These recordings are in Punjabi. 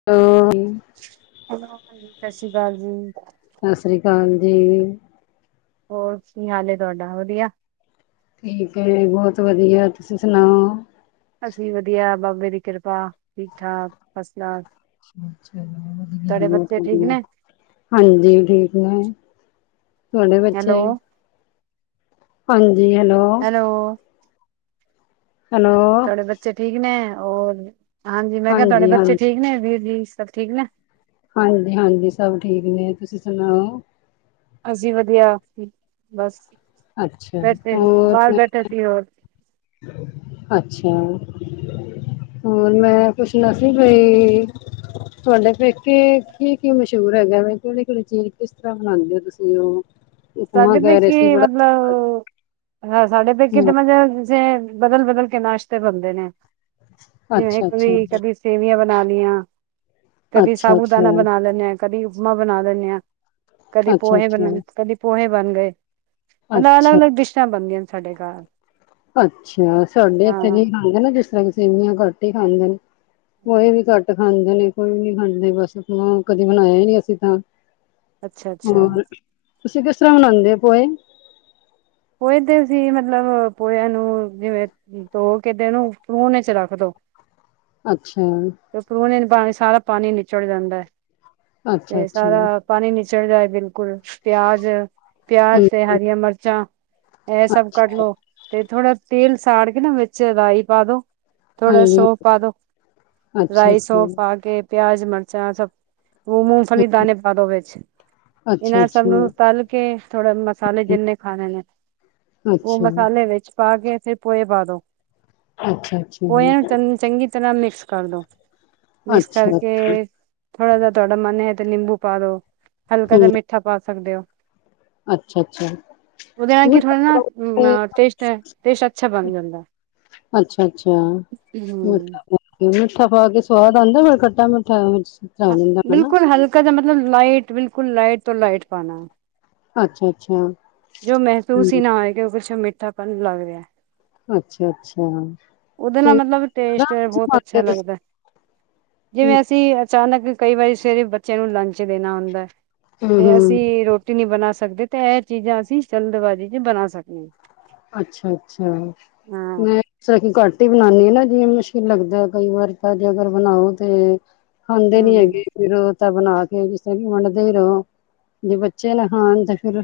[inaudible] ਸਤਿ ਸ੍ਰੀ ਅਕਾਲ ਜੀ। ਸਤਿ ਸ਼੍ਰੀ ਅਕਾਲ ਜੀ। ਹੋਰ ਕੀ ਹਾਲ ਏ ਤੁਹਾਡਾ ਵਧੀਆ। ਠੀਕ ਐ, ਬਹੁਤ ਵਧੀਆ ਤੁਸੀਂ ਸੁਣਾਓ? ਅਸੀਂ ਵਧੀਆ ਬਾਬੇ ਦੀ ਕਿਰਪਾ ਠੀਕ, ਠਾਕ ਫਸਟ ਕਲਾਸ ਤੁਹਾਡੇ ਬਹੁਤ ਬੱਚੇ ਠੀਕ ਵਧਿਆ ਨੇ ਹਾਂਜੀ ਠੀਕ ਨੇ ਤੁਹਾਡੇ ਬੱਚੇ ਹੈਲੋ ਹਾਂਜੀ ਹੈਲੋ। ਉਹ ਹੈਲੋ। ਤੁਹਾਡੇ ਬੱਚੇ ਠੀਕ ਨੇ ਹੋਰ ਹਾਂਜੀ ਮੈਂ ਕਿਹਾ ਤੁਹਾਡੇ ਬੱਚੇ ਠੀਕ ਨੇ ਵੀਰ ਜੀ ਸਭ ਠੀਕ ਨੇ ਹਾਂਜੀ, ਹਾਂਜੀ ਸਭ ਠੀਕ ਨੇ ਤੁਸੀਂ ਸੁਣਾਓ? ਅਸੀਂ ਵਧੀਆ ਬਸ ਅੱਛਾ ਬੈਠੇ ਹੋਰ ਬਾਹਰ ਬੈਠੇ ਸੀ ਹੋਰ ਅੱਛਾ। ਹੋਰ ਮੈਂ ਪੁੱਛਣਾ ਸੀ ਬਈ ਤੁਹਾਡੇ ਪੇਕੇ ਕੀ ਕੀ ਮਸ਼ਹੂਰ ਹੈਗਾ ਕਿਹੜੀ, ਕਿਹੜੀ ਚੀਜ਼ ਕਿਸ ਤਰ੍ਹਾਂ ਬਨਾਉਂਦੇ ਹੋ ਤੁਸੀਂ ਉਹ ਉਪਮਾ ਸਾਡੀੇ ਕਹਿ ਰਹੇ ਸੀ ਪੇਕੇ ਬੜਾ ਮਤਲਬ ਹਾਂ ਸਾਡੇ ਪੇਕੇ ਹਮ ਤੇ ਮੇ ਜੇ ਬਦਲ, ਬਦਲ ਕੇ ਨਾਸ਼ਤੇ ਬਣਦੇ ਨੇ ਜਿਵੇਂ ਅੱਛਾ-ਅੱਛਾ, ਕੋਈ ਕਦੀ ਸੇਵੀਆਂ ਬਣਾ ਲਈਆਂ ਕਦੇ ਸਾਬੂਦਾਨਾ ਅੱਛਾ-ਅੱਛਾ, ਬਣਾ ਲੈਂਨੇ ਹ ਕਦੀ ਉਪਮਾ ਬਣਾ ਦਿੰਦੇ ਹਾਂ ਕਦੇ ਪੋਹੇ ਬ ਅੱਛਾ-ਅੱਛਾ, ਕਦੀ ਪੋਹੇ ਬਣ ਗਏ ਮਤਲਬ ਅਲੱਗ, ਅੱਛਾ। ਅਲੱਗ ਡਿਸ਼ਾਂ ਬਣਦੀਆਂ ਸਾਡੇ ਘਰ ਅੱਛਾ ਸਾਹਾਡੇ ਇੱਥੇ ਹਾਂ ਨਹੀਂ ਖਾਂਦੇ ਨਾ ਜਿਸ ਤਰ੍ਹਾਂ ਕਿਸ ਸੇਵੀਆਂ ਕਟ ਹੀ ਖਾਂਦੇ ਨੇ ਉਹੇ ਵੀ ਘੱਟ ਖਾਂਦੇ ਨੇ ਕੋਈ ਵੀ ਨਹੀਂ ਖਾਂਦੇ ਬਸ ਆਪ ਕਦੇ ਬਣਾਇਆ ਹੀ ਨਹੀਂ ਅਸੀਂ ਤਾਂ ਅੱਛਾ ਅੱਛਾ ਹੋਰ ਤੁਸੀਂ ਕਿਸ ਤਰ੍ਹਾਂ ਮਨਾਉਂਦੇ ਪੋਏ ਪੋਹੇ ਦੇਸੀ ਮਤਲਬ ਪੋਇਿਆਂ ਨੂੰ ਜਿਵੇਂ ਧੋ ਕੇ ਉਹਨੂੰ ਫਹ ਚ ਰੱਖ ਦੋ ਅੱਛਾ। ਤੇ ਪਰੁਣ ਚ ਪਾਣੀ ਸਾਰਾ ਪਾਣੀ ਨਿਚੜ ਜਾਂਦਾ ਤੇ ਅੱਛਾ-ਅੱਛਾ, ਸਾਰਾ ਪਾਣੀ ਨਿਚੜ ਜਾਏ ਬਿਲਕੁਲ ਪਿਆਜ, ਪਿਆਜ ਹੂੰ, ਤੇ ਹਰੀਆਂ ਮਿਰਚਾਂ ਇਹ ਸਭ ਕਡ ਅੱਛਾ ਲੋ ਤੇ ਥੋੜਾ ਤੇਲ ਸਾੜ ਕੇ ਨਾ ਵਿੱਚ ਰਾਈ ਪਾ ਦੋ ਥੋੜਾ ਹਾਂਜੀ ਸੌਫ ਪਾ ਦੋ ਰਾਈ ਅੱਛਾ-ਅੱਛਾ, ਸੌਫ ਪਾ ਕੇ ਪਿਆਜ ਮਿਰਚਾਂ ਸਭ ਮੂੰ ਹੂੰ, ਮੂੰਗਫਲੀ ਦਾਣੇੇ ਪਾ ਦੋ ਵਿੱਚ ਇਹਨਾਂ ਸਭ ਨੂੰ ਅੱਛਾ-ਅੱਛਾ, ਤੱਲ ਕੇ ਥੋੜੇ ਮਸਾਲੇ ਜਿੰਨੇ ਖਾਣੇ ਨੇ ਉਹ ਅੱਛਾ। ਮਸਾਲੇ ਵਿੱਚ ਪਾ ਕੇ ਫਿਰ ਪੋਏ ਪਾ ਦੋ ਅੱਛਾ-ਅੱਛਾ, ਪੋਏ ਨੂੰ ਚੰ ਚੰਗੀ ਫਿਰ ਮਿਕਸ ਕਰਦੋ ਮਿਕਸ ਅੱਛਾ, ਕਰਕੇ ਥੋੜ੍ਹਾ ਜਿਹਾ ਤੁਹਾਡਾ ਮਨ ਹੈ ਤੇ ਨਿੰਬੂ ਪਾ ਦੋ ਹਲਕਾ ਜਿਹਾ ਮਿੱਠਾ ਪਾ ਸਕਦੇ ਹੋ। ਅੱਛਾ, ਅੱਛਾ। ਉਹਦੇ ਨਾਲ ਕੀ ਟੇਸਟ, ਟੇਸਟ ਅੱਛਾ ਬਣ ਜਾਂਦਾ। ਅੱਛਾ ਮਠ ਹੂੰ ਮਿੱਠਾ ਪਾ ਕੇ ਸਵਾਦ ਆਉਂਦਾ ਬ ਖੱਟਾ ਮਿੱਠਾ ਵਿੱਚ ਬਿਲਕੁਲ ਹਲਕਾ ਜ ਮਤਲਬ ਲਾਈਟ ਬਿਲਕੁਲ ਲਾਈਟ ਤੋਂ ਲਾਈਟ ਪਾਉਣਾ। ਅੱਛਾ, ਅੱਛਾ। ਜੋ ਹੂੰ ਮਹਿਸੂਸ ਹੀ ਨਾ ਹੋਏ ਕਿ ਉਹ ਕੁਛ ਮਿੱਠਾ ਪਨ ਲੱਗ ਰਿਹਾ। ਅੱਛਾ ਅੱਛਾ ਉਹਦੇ ਨਾਲ ਤੇ ਮਤਲਬ ਟੇਸਟ ਬਹੁਤ ਅੱਛਾ ਲੱਗਦਾ। ਜਿਵੇਂ ਅਸੀਂ ਅਚਾਨਕ ਕਈ ਵਾਰੀ ਸਵੇਰੇ ਬੱਚਿਆਂ ਨੂੰ ਲੰਚ ਦੇਣਾ ਹੁੰਦਾ ਹੂੰ ਤੇ ਹੂੰ ਅਸੀਂ ਰੋਟੀ ਨਹੀਂ ਬਣਾ ਸਕਦੇ ਤੇ ਇਹ ਚੀਜ਼ਾਂ ਅਸੀਂ ਚਲਦਬਾਜ਼ੀ ਚ ਬਣਾ ਸਕਦੇ ਹਾਂ। ਅੱਛਾ, ਅੱਛਾ ਹਾਂ ਮ ਸਾਡੀ ਘੱਟ ਹੀ ਬਣਾਉਂਦੀ ਹ ਨਾ ਜਿਵੇਂ ਮੁਸ਼ਕਿਲ ਲੱਗਦਾ ਕਈ ਵਾਰ ਤਾਂ ਜੇ ਅਗਰ ਬਣਾਓ ਤੇ ਹੁੰਦੇ ਨੀ ਹਮ ਹੈਗੇ ਫਿਰੋ ਤਾਂ ਬਣਾ ਕੇ ਜਿਸ ਤਰ੍ਹਾਂ ਵੰਡਦੇ ਹੀ ਰਹੋ ਜੇ ਬੱਚੇ ਨਾ ਖਾਣ ਤਾਂ ਫਿਰ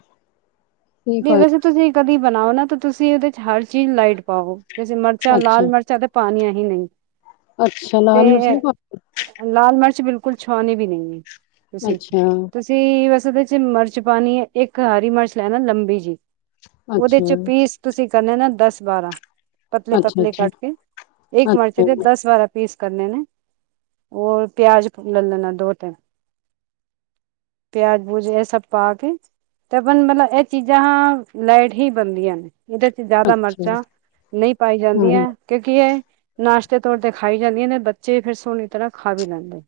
ਕੀ ਦੇ ਵੈਸੇ ਫਾਇਦਾ ਤੁਸੀਂ ਕਦੇ ਬਣਾਓ ਨਾ ਤਾਂ ਤੁਸੀਂ ਉਹਦੇ ਚ ਹਰ ਚੀਜ਼ ਲਾਈਟ ਪਾਓ। ਵਿਚ ਮਿਰਚਾਂ ਅੱਛਾ ਲਾਲ ਮਿਰਚਾਂ ਤੇ ਪਾਣੀਆਂ ਹੀ ਨਹੀਂ। ਅੱਛਾ ਲਾਲ ਮਿਰਚ ਤੇ ਨਹੀ ਪਾਣੀ ਲਾਲ ਮਿਰਚ ਬਿਲਕੁਲ ਛੋਹਾਣੀ ਵੀ ਨਹੀਂ ਹੈ ਤੁਸੀਂ ਅੱਛਾ ਤੁਸੀਂ ਵੇਸ ਉਹਦੇ ਚ ਮਿਰਚ ਪਾਣੀ ਹੈ ਇੱਕ ਹਰੀ ਮਿਰਚ ਲੈਣਾ ਲੰਬੀ ਜਿਹੀ ਉਹਦੇ ਅੱਛਾ ਚ ਪੀਸ ਤੁਸੀਂ ਕਰਨੇ ਨਾ ਦਸ ਬਾਰਾਂ। ਅੱਛਾ ਪਤਲੇ-ਪਤਲੇ ਅੱਛਾ ਕੱਟ ਕੇ, ਇੱਕ ਮਰਚ ਦੇ ਅੱਛਾ ਦਸ ਬਾਰਾ ਪੀਸ ਕਰਨੇ ਨੇ ਔਰ ਪਿਆਜ ਲੈ ਲੈਣਾ ਦੋ ਤਿੰਨ। ਪਿਆਜ ਪਯੁਜ਼ ਇਹ ਸਭ ਪਾ ਕੇ ਤੇ ਆਪਨ ਮਤਲਬ ਚੀਜ਼ਾਂ ਲਾਈਟ ਹੀ ਬਣਦੀਆਂ ਨੇ ਓਹਦੇ ਚ ਜ਼ਿਆਦਾ ਅੱਛਾ ਮਿਰਚਾਂ ਨਹੀਂ ਪਾਈ ਹੂੰ, ਹੂੰ, ਜਾਂਦੀਆਂ। ਕਿਉਂਕਿ ਇਹ ਨਾਸ਼ਤੇ ਤੋੌਰ ਤੇ ਖਾਈ ਜਾਂਦੀਆਂ ਨੇ ਬੱਚੇ ਫੇਰ ਸੋਹਣੀ ਤਰ੍ਹਾਂ ਖਾ ਵੀ ਲੈਂਦੇ।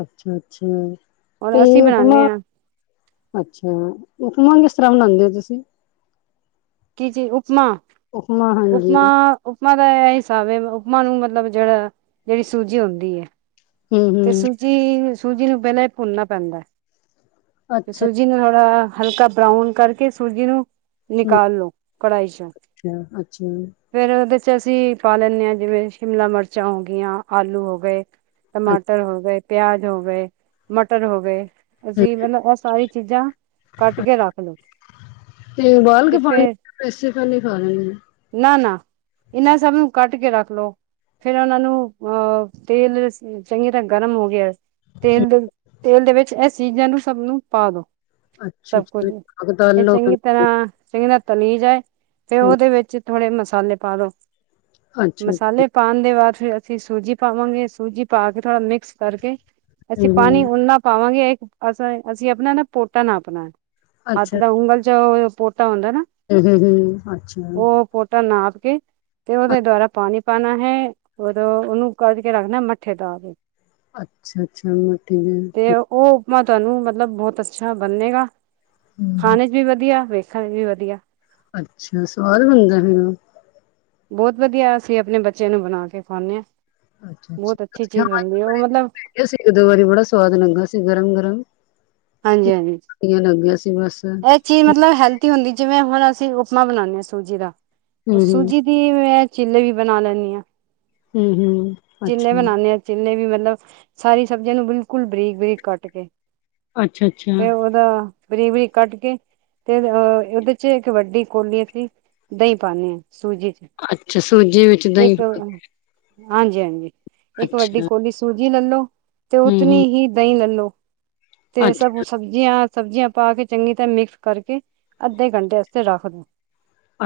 ਅੱਛਾ-ਅੱਛਾ ਤੇ ਔਰ ਅਸੀਂ ਬਣਾਉਂਦੇ ਆਪਣਾ ਹਾਂ ਅੱਛਾ, ਉਪਮਾਂ ਕਿਸ ਤਰ੍ਹਾਂ ਬਣਾਉਂਦੇ ਹੋ ਤੁਸੀਂ? ਜੀ ਜੀ ਉਪਮਾ ਹਾਂਜੀ ਉਪਮਾ-ਉਪਮਾ ਉਪਮਾ ਦਾ ਇਹ ਹਿਸਾਬ ਹੈ, ਉਪਮਾ ਨੂੰ ਮਤਲਬ ਜਿਹੜਾ ਜਿਹੜੀ ਸੂਜੀ ਹੁੰਦੀ ਹੈ। ਤੇ ਹੂੰ-ਹੂੰ ਸੂਜੀ-ਸੂਜੀ ਨੂੰ ਬਹਿਲ ਹੀ ਭੁਨਨਾ ਪੈਂਦਾ ਤੇ ਸੂਜੀ ਅੱਛਾ ਸੂਜੀ ਨੂੰ ਥੋੜਾ ਹਲਕਾ ਬਰਾਊਨ ਕਰਕੇ ਸੂਜੀ ਨੂੰ ਹੂੰ ਨਿਕਾਲ ਲਓ ਕੜਾਈ ਚ ਅੱਛਾ-ਅੱਛਾ ਫੇਰ ਉਹਦੇ ਚ ਅਸੀਂ ਪਾ ਲੈਂਦੇ ਹਾਂ, ਜਿਵੇਂ ਸ਼ਿਮਲਾ ਮਿਰਚਾਂ ਹੋ ਗਈਆਂ, ਆਲੂ ਹੋ ਗਏ ਅੱਛਾ ਟਮਾਟਰ ਹੋ ਗਏ, ਪਿਆਜ ਹੋ ਗਏ, ਮਟਰ ਹੋ ਗਏ, ਅਸੀਂ ਮਤਲਬ ਇਹ ਸਾਰੀ ਚੀਜ਼ਾਂ ਕੱਟ ਕੇ ਰੱਖ ਲੋਓ। ਤੇ ਉਬਾਲ ਕੇ ਪਾਣੀ ਪੈਸੇ [unintelligible] ਖਾ ਲਦੇ। ਨਾ-ਨਾ ਇਹਨਾਂ ਸਭ ਨੂੰ ਕੱਟ ਕੇ ਰੱਖ ਲੋ। ਫੇਰ ਉਹਨਾਂ ਨੂੰ ਅਹ ਤੇਲ ਚੰਗੀ ਤਰ੍ਹਾਂ ਗਰਮ ਹੋ ਗਿਆ। ਤੇਲ ਦੇ ਤੇਲ ਦੇ ਵਿੱਚ ਇਹ ਚੀਜ਼ਾਂ ਨੂੰ ਸਭ ਨੂੰ ਪਾ ਦੋ। ਸਭ ਕੁਝ ਅੱਛਾ-ਅੱਛਾ ਅਗਦਲ ਇਹ ਲੋਕ ਚੰਗੀ ਤਰ੍ਹਾਂ, ਚੰਗੀ ਤਰਾਂ ਤਲੀ ਜਾਏ ਫੇਰ ਉਹਦੇ ਵਿੱਚ ਥੋੜੇ ਮਸਾਲੇ ਪਾ ਦੋ ਅੱਛਾ-ਅੱਛਾ ਹੂੰ ਮਸਾਲੇ ਪਾਣ ਦੇ ਬਾਅਦ ਫੇਰ ਅਸੀਂ ਸੂਜੀ ਪਾਵਾਂਗੇ ਸੂਜੀ ਪਾ ਕੇ ਥੋੜਾ ਮਿਕਸ ਕਰਕੇ ਹੂੰ, ਅੱਛਾ ਅਸੀਂ ਪਾਣੀ ਹੂੰ-ਹੂੰ ਉਣਾ ਪਾਵਾਂਗੇ ਅ ਅਸੀਂ ਆਪਣਾ ਨਾ ਪੋਟਾ ਨਾਪਣਾ ਹੱਥ ਦਾ ਉਂਗਲ ਚ ਤਾਂ ਹੁੰਦਾ ਨਾ [unintelligible] ਅੱਛਾ। ਤਾਂ ਨਾਪ ਕੇ ਤੇ ਉਹਦੇ ਚ ਦੁਆਰਾ ਪਾਣੀ ਪਾਣਾ ਹੈ, ਉਦੋਂ ਉਹਨੂੰ ਕੱਜ ਕੇ ਰੱਖ ਦੇਣਾ ਮੱਠੇ ਤਾ ਤੇ। ਅੱਛਾ-ਅੱਛਾ ਮੈਂ। ਤੇ [unintelligible] ਉਹ ਉਪਮਾ ਤੁਹਾਨੂੰ ਮਤਲਬ ਬਹੁਤ ਅੱਛਾ ਬੰਨੇਗਾ ਹੂੰ ਖਾਣੇ ਚ ਵੀ ਵਧੀਆ ਵੇਖ ਹਾਂਜੀ ਵਧੀਆ। ਅੱਛਾ, ਸਵਾਦ ਬਣਦਾ ਨਾ? ਬਹੁਤ ਵਧੀਆ ਅਸੀਂ ਆਪਣੇ ਬੱਚਿਆਂ ਨੂੰ ਬਣਾ ਕੇ ਖਵਾਨੇ ਆ ਅੱਛਾ-ਅੱਛਾ ਬਹੁਤ ਅੱਛੀ ਅਸੀਂ ਹਾਂ ਚੀਜ਼ ਇੱਕ ਬਣਦੀ ਹੈ ਉਹ ਵਾਰੀ ਮਤਲਬ ਬਣਾਇਆ ਸੀ ਇੱਕ ਦੋ ਵਾਰੀ ਬੜਾ ਸਵਾਦ ਲੱਗਾ ਸੀ, ਗਰਮ-ਗਰਮ। ਹਾਂਜੀ-ਹਾਂਜੀ। ਟਟੀਆਂ ਲਗ ਗਿਆ ਸੀ ਬਸ। ਹੂੰ ਚੀਜ਼ ਮਤਲਬ ਹੈਲਦੀ ਹੁੰਦੀ। ਜਿਵੇਂ ਹੁਣ ਅਸੀਂ ਉਪਮਾ ਬਣਾਉਦੇ ਹਾਂ ਸੂਜੀ ਦਾ ਉਹ ਹੂੰ ਸੂਜੀ ਦੀ ਮੈਂ ਚਿੱਲੇ ਵੀ ਬਣਾ ਲੈਂਨੀ ਹਾਂ। ਹੂੰ ਹੂੰ ਚਿੱਲੇ ਅੱਛਾ ਬਣਾਨੇ ਆ ਜਿੰਨੇ ਵੀ ਮਤਲਬ ਸਾਰੀ ਸਬਜ਼ੀਆਂ ਨੂੰ ਬਿਲਕੁਲ ਬਰੀਕ ਬਰੀਕ ਕੱਟ ਕੇ। ਅੱਛਾ-ਅੱਛਾ। ਤਾਂ ਬਾਰੀਕ ਬਾਰੀਕ ਕੱਟ ਕੇ ਤੇ ਅਹ ਉਹਦੇ ਚ ਇੱਕ ਵੱਡੀ ਕੋਲੀ ਅਸੀਂ ਦਹੀਂ ਪਾਨੀ ਏ ਸੂਜੀ ਚ। ਅੱਛਾ ਸੂਜੀ ਵਿੱਚ ਬਾਰੀਕ ਦਹੀਂ ਪਾ ਕਰਨਾ? ਹਾਂਜੀ-ਹਾਂਜੀ ਇੱਕ ਵੱਡੀ ਅੱਛਾ ਕੋਲੀ ਚ ਸੂਜੀ ਲੈਲੋ ਤੇ ਹੂੰ ਹੂੰ ਉਤਨੀ ਹੀ ਦਹੀਂ ਲੈਲੋ ਤੇ ਸਭ ਅੱਛਾ ਉਸ ਸਬਜ਼ੀਆਂ-ਸਬਜ਼ੀਆਂ ਪਾ ਕੇ ਚੰਗੀ ਤਰਾਂ ਮਿਕਸ ਕਰਕੇ ਅੱਧੇ ਘੰਟੇ ਵਾਸਤੇ ਰੱਖਦੋ।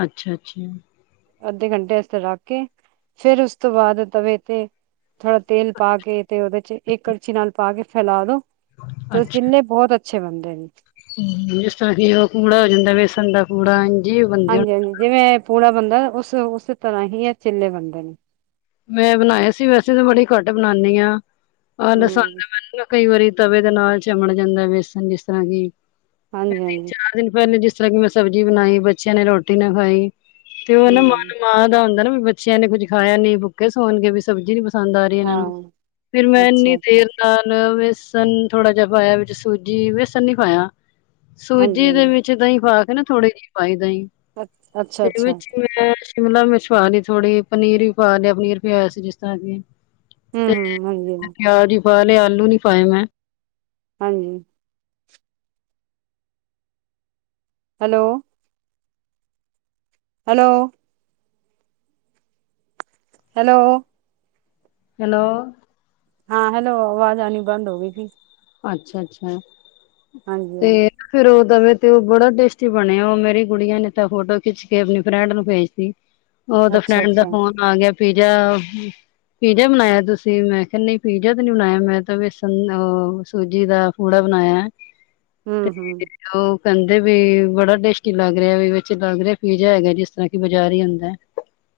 ਅੱਛਾ-ਅੱਛਾ। ਅੱਧੇ ਘੰਟੇ ਆਸਤੇ ਰੱਖ ਕੇ ਫੇਰ ਉਸ ਤੋਂ ਬਾਅਦ ਤਵੇ ਤੇ ਥੋੜਾ ਤੇਲ ਪਾ ਕੇ ਤੇ ਉਹਦੇ ਚ ਇੱਕ ਕੜਛੀ ਨਾਲ ਪਾ ਕੇ ਫੈਲਾ ਦੋ। ਤੇ ਅੱਛਾ। ਜਿੰਨੇ ਬਹੁਤ ਅੱਛੇ ਬੰਨਦੇ ਨੇ। ਜਿਸ ਤਰ੍ਹਾਂ ਕੀ ਉਹ ਪੁੜਾ ਹੋ ਜਾਂਦਾ। ਬੇਸਣ ਦਾ ਪੁੜਾ ਹਾਂਜੀ ਹਾਂਜੀ ਜਿਵੇਂ ਪੌਣਾ ਬੰਦਾ ਉਸ ਉਸੇ ਤਰ੍ਹਾਂ ਹੀ ਇਹ ਚੇਲੇ ਵਰਗਾ ਮੈਂ ਬਣਾਇਆ ਸੀ ਵੈਸੇ ਤਾਂ ਬੜੇ ਘੱਟ ਬਣਾਉਦੀ ਆ ਲਸਣ ਹੂੰ ਮੈਨੂੰ ਮੈਂ ਕਈ ਵਾਰੀ ਤਵੇ ਦੇ ਨਾਲ ਚਮਣ ਜਾਂਦਾ ਜਿਸ ਤਰਾਂ ਹਾਂਜੀ ਹਾਂਜੀ ਦਿਨ ਪਹਿਲੇ ਜਿਸ ਤਰ੍ਹਾਂ ਕਿ ਮੈਂ ਸਬਜ਼ੀ ਬਣਾਈ ਬੱਚਿਆਂ ਨੇ ਰੋਟੀ ਨਾ ਖਾਈ ਤੇ ਉਹਨੂੰ ਹੂੰ ਮਨ ਮਾਂ ਦਾ ਹੁੰਦਾ ਨਾ ਬੱਚਿਆਂ ਨੇ ਕੁਝ ਖਾਇਆ ਨਹੀਂ ਭੁੱਖੇ ਸੌਣ ਕੇ ਵੀ ਸਬਜੀ ਨੀ ਪਸੰਦ ਆ ਰਹੀ ਇਹਨਾਂ ਨੂੰ ਹਾਂ ਫਿਰ ਮੈਂ ਇੰਨੀ ਅੱਛਾ ਅੱਛਾ ਆਲਵੇਸਨ ਥੋੜਾ ਜਿਹਾ ਪਾਇਆ ਵਿੱਚ ਸੂਜੀ ਵੇਸਨ ਨਹੀਂ ਪਾਇਆ ਹਾਂਜੀ ਸੂਜੀ ਦੇ ਹਾਂਜੀ ਵਿੱਚ ਤਾਹੀ ਥੋੜੀ ਜਿਹੀ ਅ ਅੱਛਾ ਅੱਛਾ ਸਰੂਚੀ ਮੈਂ ਮਤਲਬ ਮੈਂਛਵਾ ਲਈ ਥੋੜ੍ਹੀ ਪਨੀਰ ਵੀ ਪਾ ਲਿਆ ਪਨੀਰ ਵੀ ਆਇਆ ਸੀ ਜਿਸ ਤਰ੍ਹਾਂ ਕਿ ਤੇ ਹਮ ਹਮ ਪਿਆਜ ਹੀ ਪਾ ਲਏ ਮੈ ਆਲੂ ਨਹੀ ਪਾਏ ਮੈ ਹਾਂਜੀ hello hello hello hello hello ਆਵਾਜ਼ ਆਲੀ ਬੰਦ ਹੋ ਗਈ ਅੱਛਾ ਅੱਛਾ ਹਾਂਜੀ ਤੇ ਹਾਂਜੀ ਫਿਰ ਉਹ ਦਵੇ ਤੇ ਬੜਾ ਟੇਸਟੀ ਬਣਿਆ ਉਹ ਮੇਰੀ ਕੁੜੀਆਂ ਨੇ ਤਾਂ ਫੋਟੋ ਖਿੱਚ ਕੇ ਨਿਊ ਫਰੈਂਡ ਨੂੰ ਭੇਜ ਤੀ ਉਹਦਾ ਅੱਛਾ ਫਰੈੰਦ ਦਾ ਅੱਛਾ ਫੌਨ ਆ ਗਿਆ [unintelligible] ਪਿਜਾ ਬਣਾਇਆ ਤੁਸੀਂ ਮੈਂ ਕੰਨੀ ਪਿਜਾ ਤੇ ਨਹੀਂ ਬਣਾਇਆ ਮੈਂ ਤਾਂ ਵੇ ਸੂਜੀ ਦਾ ਪੂੜਾ ਬਣਾਇਆ ਤੇ ਹਮ ਹਮ ਕਹਿੰਦੇ ਵੀ ਬੜਾ ਟੇਸਟੀ ਲੱਗ ਰਿਹਾ ਵਿੱਚ ਲੱਗ ਰਿਹਾ ਪੀਜ ਹੈਗਾ ਜੀ ਇਸ ਤਰਾਂ ਕਿ ਬਜਾਰ ਹੀ ਹੁੰਦਾ [inaudible]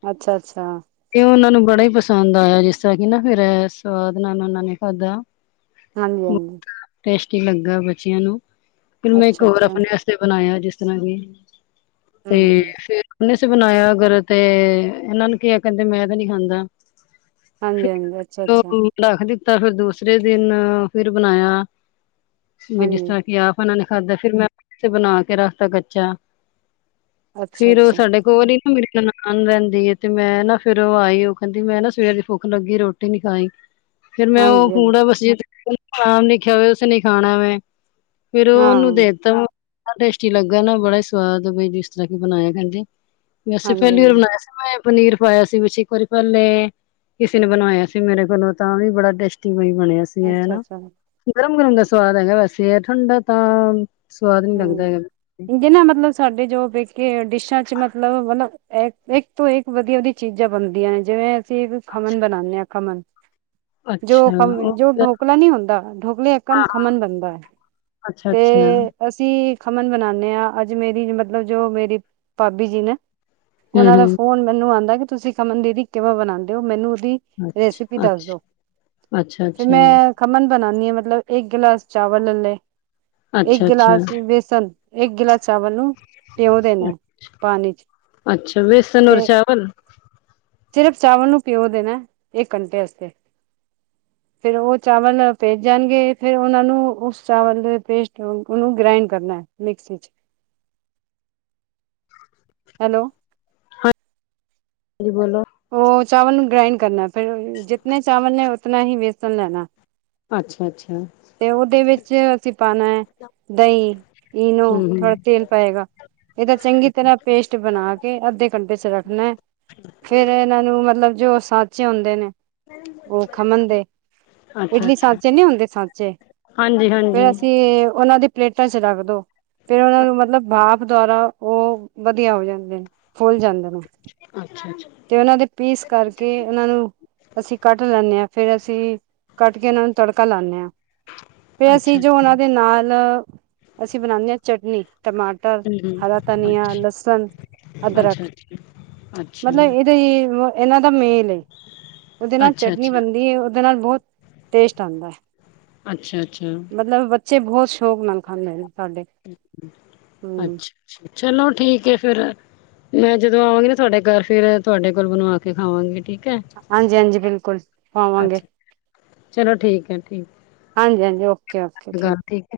ਅੱਛਾ ਅੱਛਾ ਤੇ ਉਹਨਾਂ ਨੂੰ ਬੜਾ ਹੀ ਪਸੰਦ ਆਇਆ ਜਿਸ ਤਰਾਂ ਕਿ ਨਾ ਫਿਰ ਸਵਾਦ ਨਾ ਨਾਨਾ ਨੇ ਖਾਦਾ ਹਾਂਜੀ ਹਾਂਜੀ ਟੇਸਟੀ ਲੱਗਾ ਬੱਚਿਆਂ ਨੂੰ ਫਿਰ ਮੈਂ ਇੱਕ ਅੱਛਾ ਹੋਰ ਅੱਛਾ ਆਪਣੇ [unintelligible] ਹੂੰ ਪੁਲਿਸ ਬਣਾਇਆ ਅਗਰ ਤੇ ਉਹਨਾਂ ਨੂੰ ਕਿਹਾ ਕਦੇ ਮੈਂ ਤਾਂ ਨਹੀਂ ਖਾਂਦਾ ਹਾਂਜੀ ਹਾਂਜੀ ਅੱਛਾ ਅੱਛਾ [unintelligible] ਉਹਨਾਂ ਹਾਂਜੀ ਨੇ ਖਾਦਾ ਫਿਰ ਮੈਂ ਬਣਾ ਕੇ ਰੱਖਤਾ ਬਚਿਆ ਅੱਛਾ ਫਿਰ ਅੱਛਾ ਸਾਡੇ ਗੋਰੀ ਭੰਗੜੇ ਨਾ ਦਿੰਦੀ ਹ ਤੇ ਮੈਂ ਨਾ ਫਿਰ ਉਹ ਆਈ ਉਹ ਕਹਿੰਦੀ ਮੈਂ ਨਾ ਸਵੇਰੇ ਭੁੱਖ ਲੱਗੀ ਹਾਂਜੀ ਹਾਂਜੀ [unintelligible] ਨੇ ਕਿਹਾ ਵੀ ਉਸੇ ਨਹੀਂ ਖਾਣਾ ਮੈਂ ਫਿਰ ਹਾਂ ਉਹਨੂੰ ਦੇ ਤਾ ਟੇਸਟੀ ਲੱਗਾ ਨਾ ਬੜੇ ਸਵਾਦ ਵੇ ਜਿਸ ਤਰਾਂ ਕਿ ਬਣਾਏ ਕਹਿੰਦੇ ਵੈਸੇ ਹਾਂਜੀ ਪਹਿਲੀ ਵਾਰ ਹਾਂਜੀ ਨਾ ਮੈਂ ਪਨੀਰ ਪਾਇਆ ਸੀ ਵੀ ਇੱਕ ਵਾਰੀ ਪਹਿਲੇ ਕਿਸੇ ਨੇ ਬਣਾਇਆ ਸੀ ਮੇਰੇ ਕੋਲੋਂ ਤਾਂ ਵੀ ਬੜਾ ਟੈਸਟਿੰਗ ਹੀ ਬਣਿਆ ਸੀ ਅੱਛਾ ਅੱਛਾ [unintelligible] ਕਿੰਨੇ ਮਤਲਬ ਸਾਡੇ ਜੋ ਬੀਕੇ ਡਿਸ਼ਾਂ ਚ ਮਤਲਬ ਇਕ ਤੋ ਇਕ ਵਧੀਆ ਵਧੀਆ ਚੀਜ਼ਾਂ ਬਣਦੀਆਂ ਜਿਵੇਂ ਜੇ ਕੁਝ ਖਮਨ ਬਣਾਉਦੇ ਆ ਕਮਨ ਜੋ ਅੱਛਾ ਉਹ ਠੋਕਲਾ ਨਹੀਂ ਹੁੰਦਾ ਠੋਕਲੇ ਇੱਕ ਖਮਨ ਬਣਦਾ ਅੱਛਾ ਤੇ ਅੱਛਾ ਅਸੀਂ ਖਮਣ ਬਣਾਉਦੇ ਆਂ ਅੱਜ ਮੇਰੀ ਮਤਲਬ ਜੋ ਮੇਰੀ ਭਾਬੀ ਜੀ ਨੇ। ਉਹਨਾਂ ਦਾ ਹੂੰ-ਹੂੰ ਫੋਨ ਮੈਨੂੰ ਆਉਂਦਾ ਕਿ ਤੁਸੀਂ ਖਮਣ ਦੀਦੀ ਕਿਵੇਂ ਬਣਾਉਂਦੇ ਹੋ ਮੈਨੂੰ ਉਹਦੀ। ਰੈਸਪੀ ਅੱਛਾ, ਦੱਸ ਅੱਛਾ, ਦਿਉ। ਫੇਰ ਅੱਛਾ-ਅੱਛਾ, ਮੈਂ ਖਮਣ ਬਣਾਣੀ ਆਂ, ਮਤਲਬ ਇੱਕ ਗਲਾਸ ਚਾਵਲ ਲੈ ਲਏ। ਇੱਕ ਅੱਛਾ-ਅੱਛਾ, ਗਿਲਾਸ ਵੇਸਨ, ਇੱਕ ਗਿਲਾਸ ਚਾਵਲ ਨੂੰ ਭਿਓਂ ਦੇਣਾ ਪਾਣੀ ਚ ਅੱਛਾ ਵੇਸਨ ਔਰ ਤੇ ਚਾਵਲ ਸਿਰਫ਼ ਚਾਵਲ ਨੂੰ ਭਿਓ ਦੇਣਾ ਇੱਕ ਘੰਟੇ ਅਸਤੇ। ਫੇਰ ਓਹ ਚਾਵਲ ਭਿੱਜ ਜਾਣਗੇ, ਫੇਰ ਔਨਾਂ ਨੂੰ ਉਸ ਚਾਵਲ ਦੇ ਪੇਸਟ ਨੂੰ। ਉਹਨੂੰ ਗ੍ਰਾਈੰਡ ਕਰਨਾ ਮਿਕਸੀ ਚ। ਹੈਲੋ। ਜੀ ਬੋਲੋ। ਓਹ ਚਾਵਲ ਨੂੰ ਗ੍ਰਾਈੰਡ ਕਰਨੈ ਫਿਰ ਜਿਤਨੇ ਚਾਵਲ ਨੇ ਉਤਨਾ ਹੀ ਵੇਸਨ ਲੈਣੈ। ਅੱਛਾ, ਅੱਛਾ। ਤੇ ਉਹਦੇ ਵਿੱਚ ਅਸੀਂ ਪਾਣਾ ਦਹੀਂ, ਇਨੋ, ਹੂੰ-ਹੂੰ ਥੋੜਾ ਤੇਲ ਪਏਗਾ। ਇਹਦਾ ਚੰਗੀ ਤਰ੍ਹਾਂ ਪੇਸਟ ਬਣਾ ਕੇ ਅੱਧੇ ਘੰਟੇ ਚ ਰੱਖਣਾ ਏ। ਫੇਰ ਇਹਨਾਂ ਨੂੰ ਮਤਲਬ ਜੋ ਸਾਂਚੇ ਹੁੰਦੇ ਨੇ ਉਹ ਖਮਣ ਦੇ ਇਡਲੀ ਅੱਛਾ-ਅੱਛਾ ਸਾਚੇ ਨੀ ਹੁੰਦੇ ਸਾਚੇ। ਫੇਰ ਹਾਂਜੀ-ਹਾਂਜੀ ਅਸੀਂ ਉਹਨਾਂ ਦੀ ਪਲੇਟਾਂ ਚ ਰੱਖ ਦੋ। ਫੇਰ ਔਨਾਂ ਨੂੰ ਮਤਲਬ ਭਾਫ ਦੁਆਰਾ ਓਹ ਵਧੀਆ ਹੋ ਜਾਂਦੇ ਨੇ ਫੁੱਲ ਜਾਂਦੇ ਨੇ। ਅੱਛਾ ਅੱਛਾ। ਤੇ ਉਹਨਾਂ ਦੇ ਪੀਸ ਕਰਕੇ ਉਹਨਾਂ ਨੂੰ ਅਸੀਂ ਕੱਟ ਲੈਂਣੇ ਆਂ, ਫੇਰ ਅਸੀਂ ਕੱਟ ਕੇ ਇਨਾਂ ਨੂੰ ਤੜਕਾ ਲਾਣੇ ਆਂ। ਫੇਰ ਅਸੀਂ ਜੋ ਅੱਛਾ-ਅੱਛਾ ਓਹਨਾਂ ਦੇ ਨਾਲ ਅਸੀਂ ਬਣਾਣੇ ਆਂ ਚਟਨੀ। ਟਮਾ ਟਰ ਹਰਾ ਹੂੰ-ਹੂੰ ਧਨੀਆਂ, ਅੱਛਾ ਲਸਨ, ਅੱਛਾ ਅਦਰਕ। ਅੱਛਾ ਅੱਛਾ ਮਤਲਬ ਏਦੀ ਏਨਾਂ ਦਾ ਮੇਲ ਏ। ਉਦੇ ਨਾਲ ਅੱਛਾ ਚਟਨੀ ਅੱਛਾ ਬਣਦੀ ਏ ਉਦੇ ਨਾਲ ਬਹੁਤ ਟੇਸਟ ਆਦਾ। ਅੱਛਾ, ਅੱਛਾ। ਬੱਚੇ ਬਹੁਤ ਸ਼ੌਕ ਨਾਲ ਖਾਂਦੇ ਨੇ ਸਾਡੇ। ਹੂੰ ਅੱਛਾ ਛਾ, ਚਲੋ ਠੀਕ ਏ ਫੇਰ। ਮੈਂ ਜਦੋਂ ਆਵਾਂਗੀ ਨਾ ਤੁਹਾਡੇ ਘਰ ਫੇਰ ਤੁਹਾਡੇ ਕੋਲੋ ਬਣਵਾ ਕੇ ਖਾਵਾਂਗੀ, ਠੀਕ ਹੈ। ਹਾਂਜੀ ਹਾਂਜੀ, ਬਿਲਕੁਲ ਖਵਾਵਾਂਗੇ। ਅੱਛਾ ਚਲੋ ਠੀਕ ਹੈ ਠੀਕ ਹਾਂਜੀ ਹਾਂਜੀ, ਓਕੇ ਓਕੇ ਗੱਲ ਠੀਕ। ਠੀਕ ਹੈ।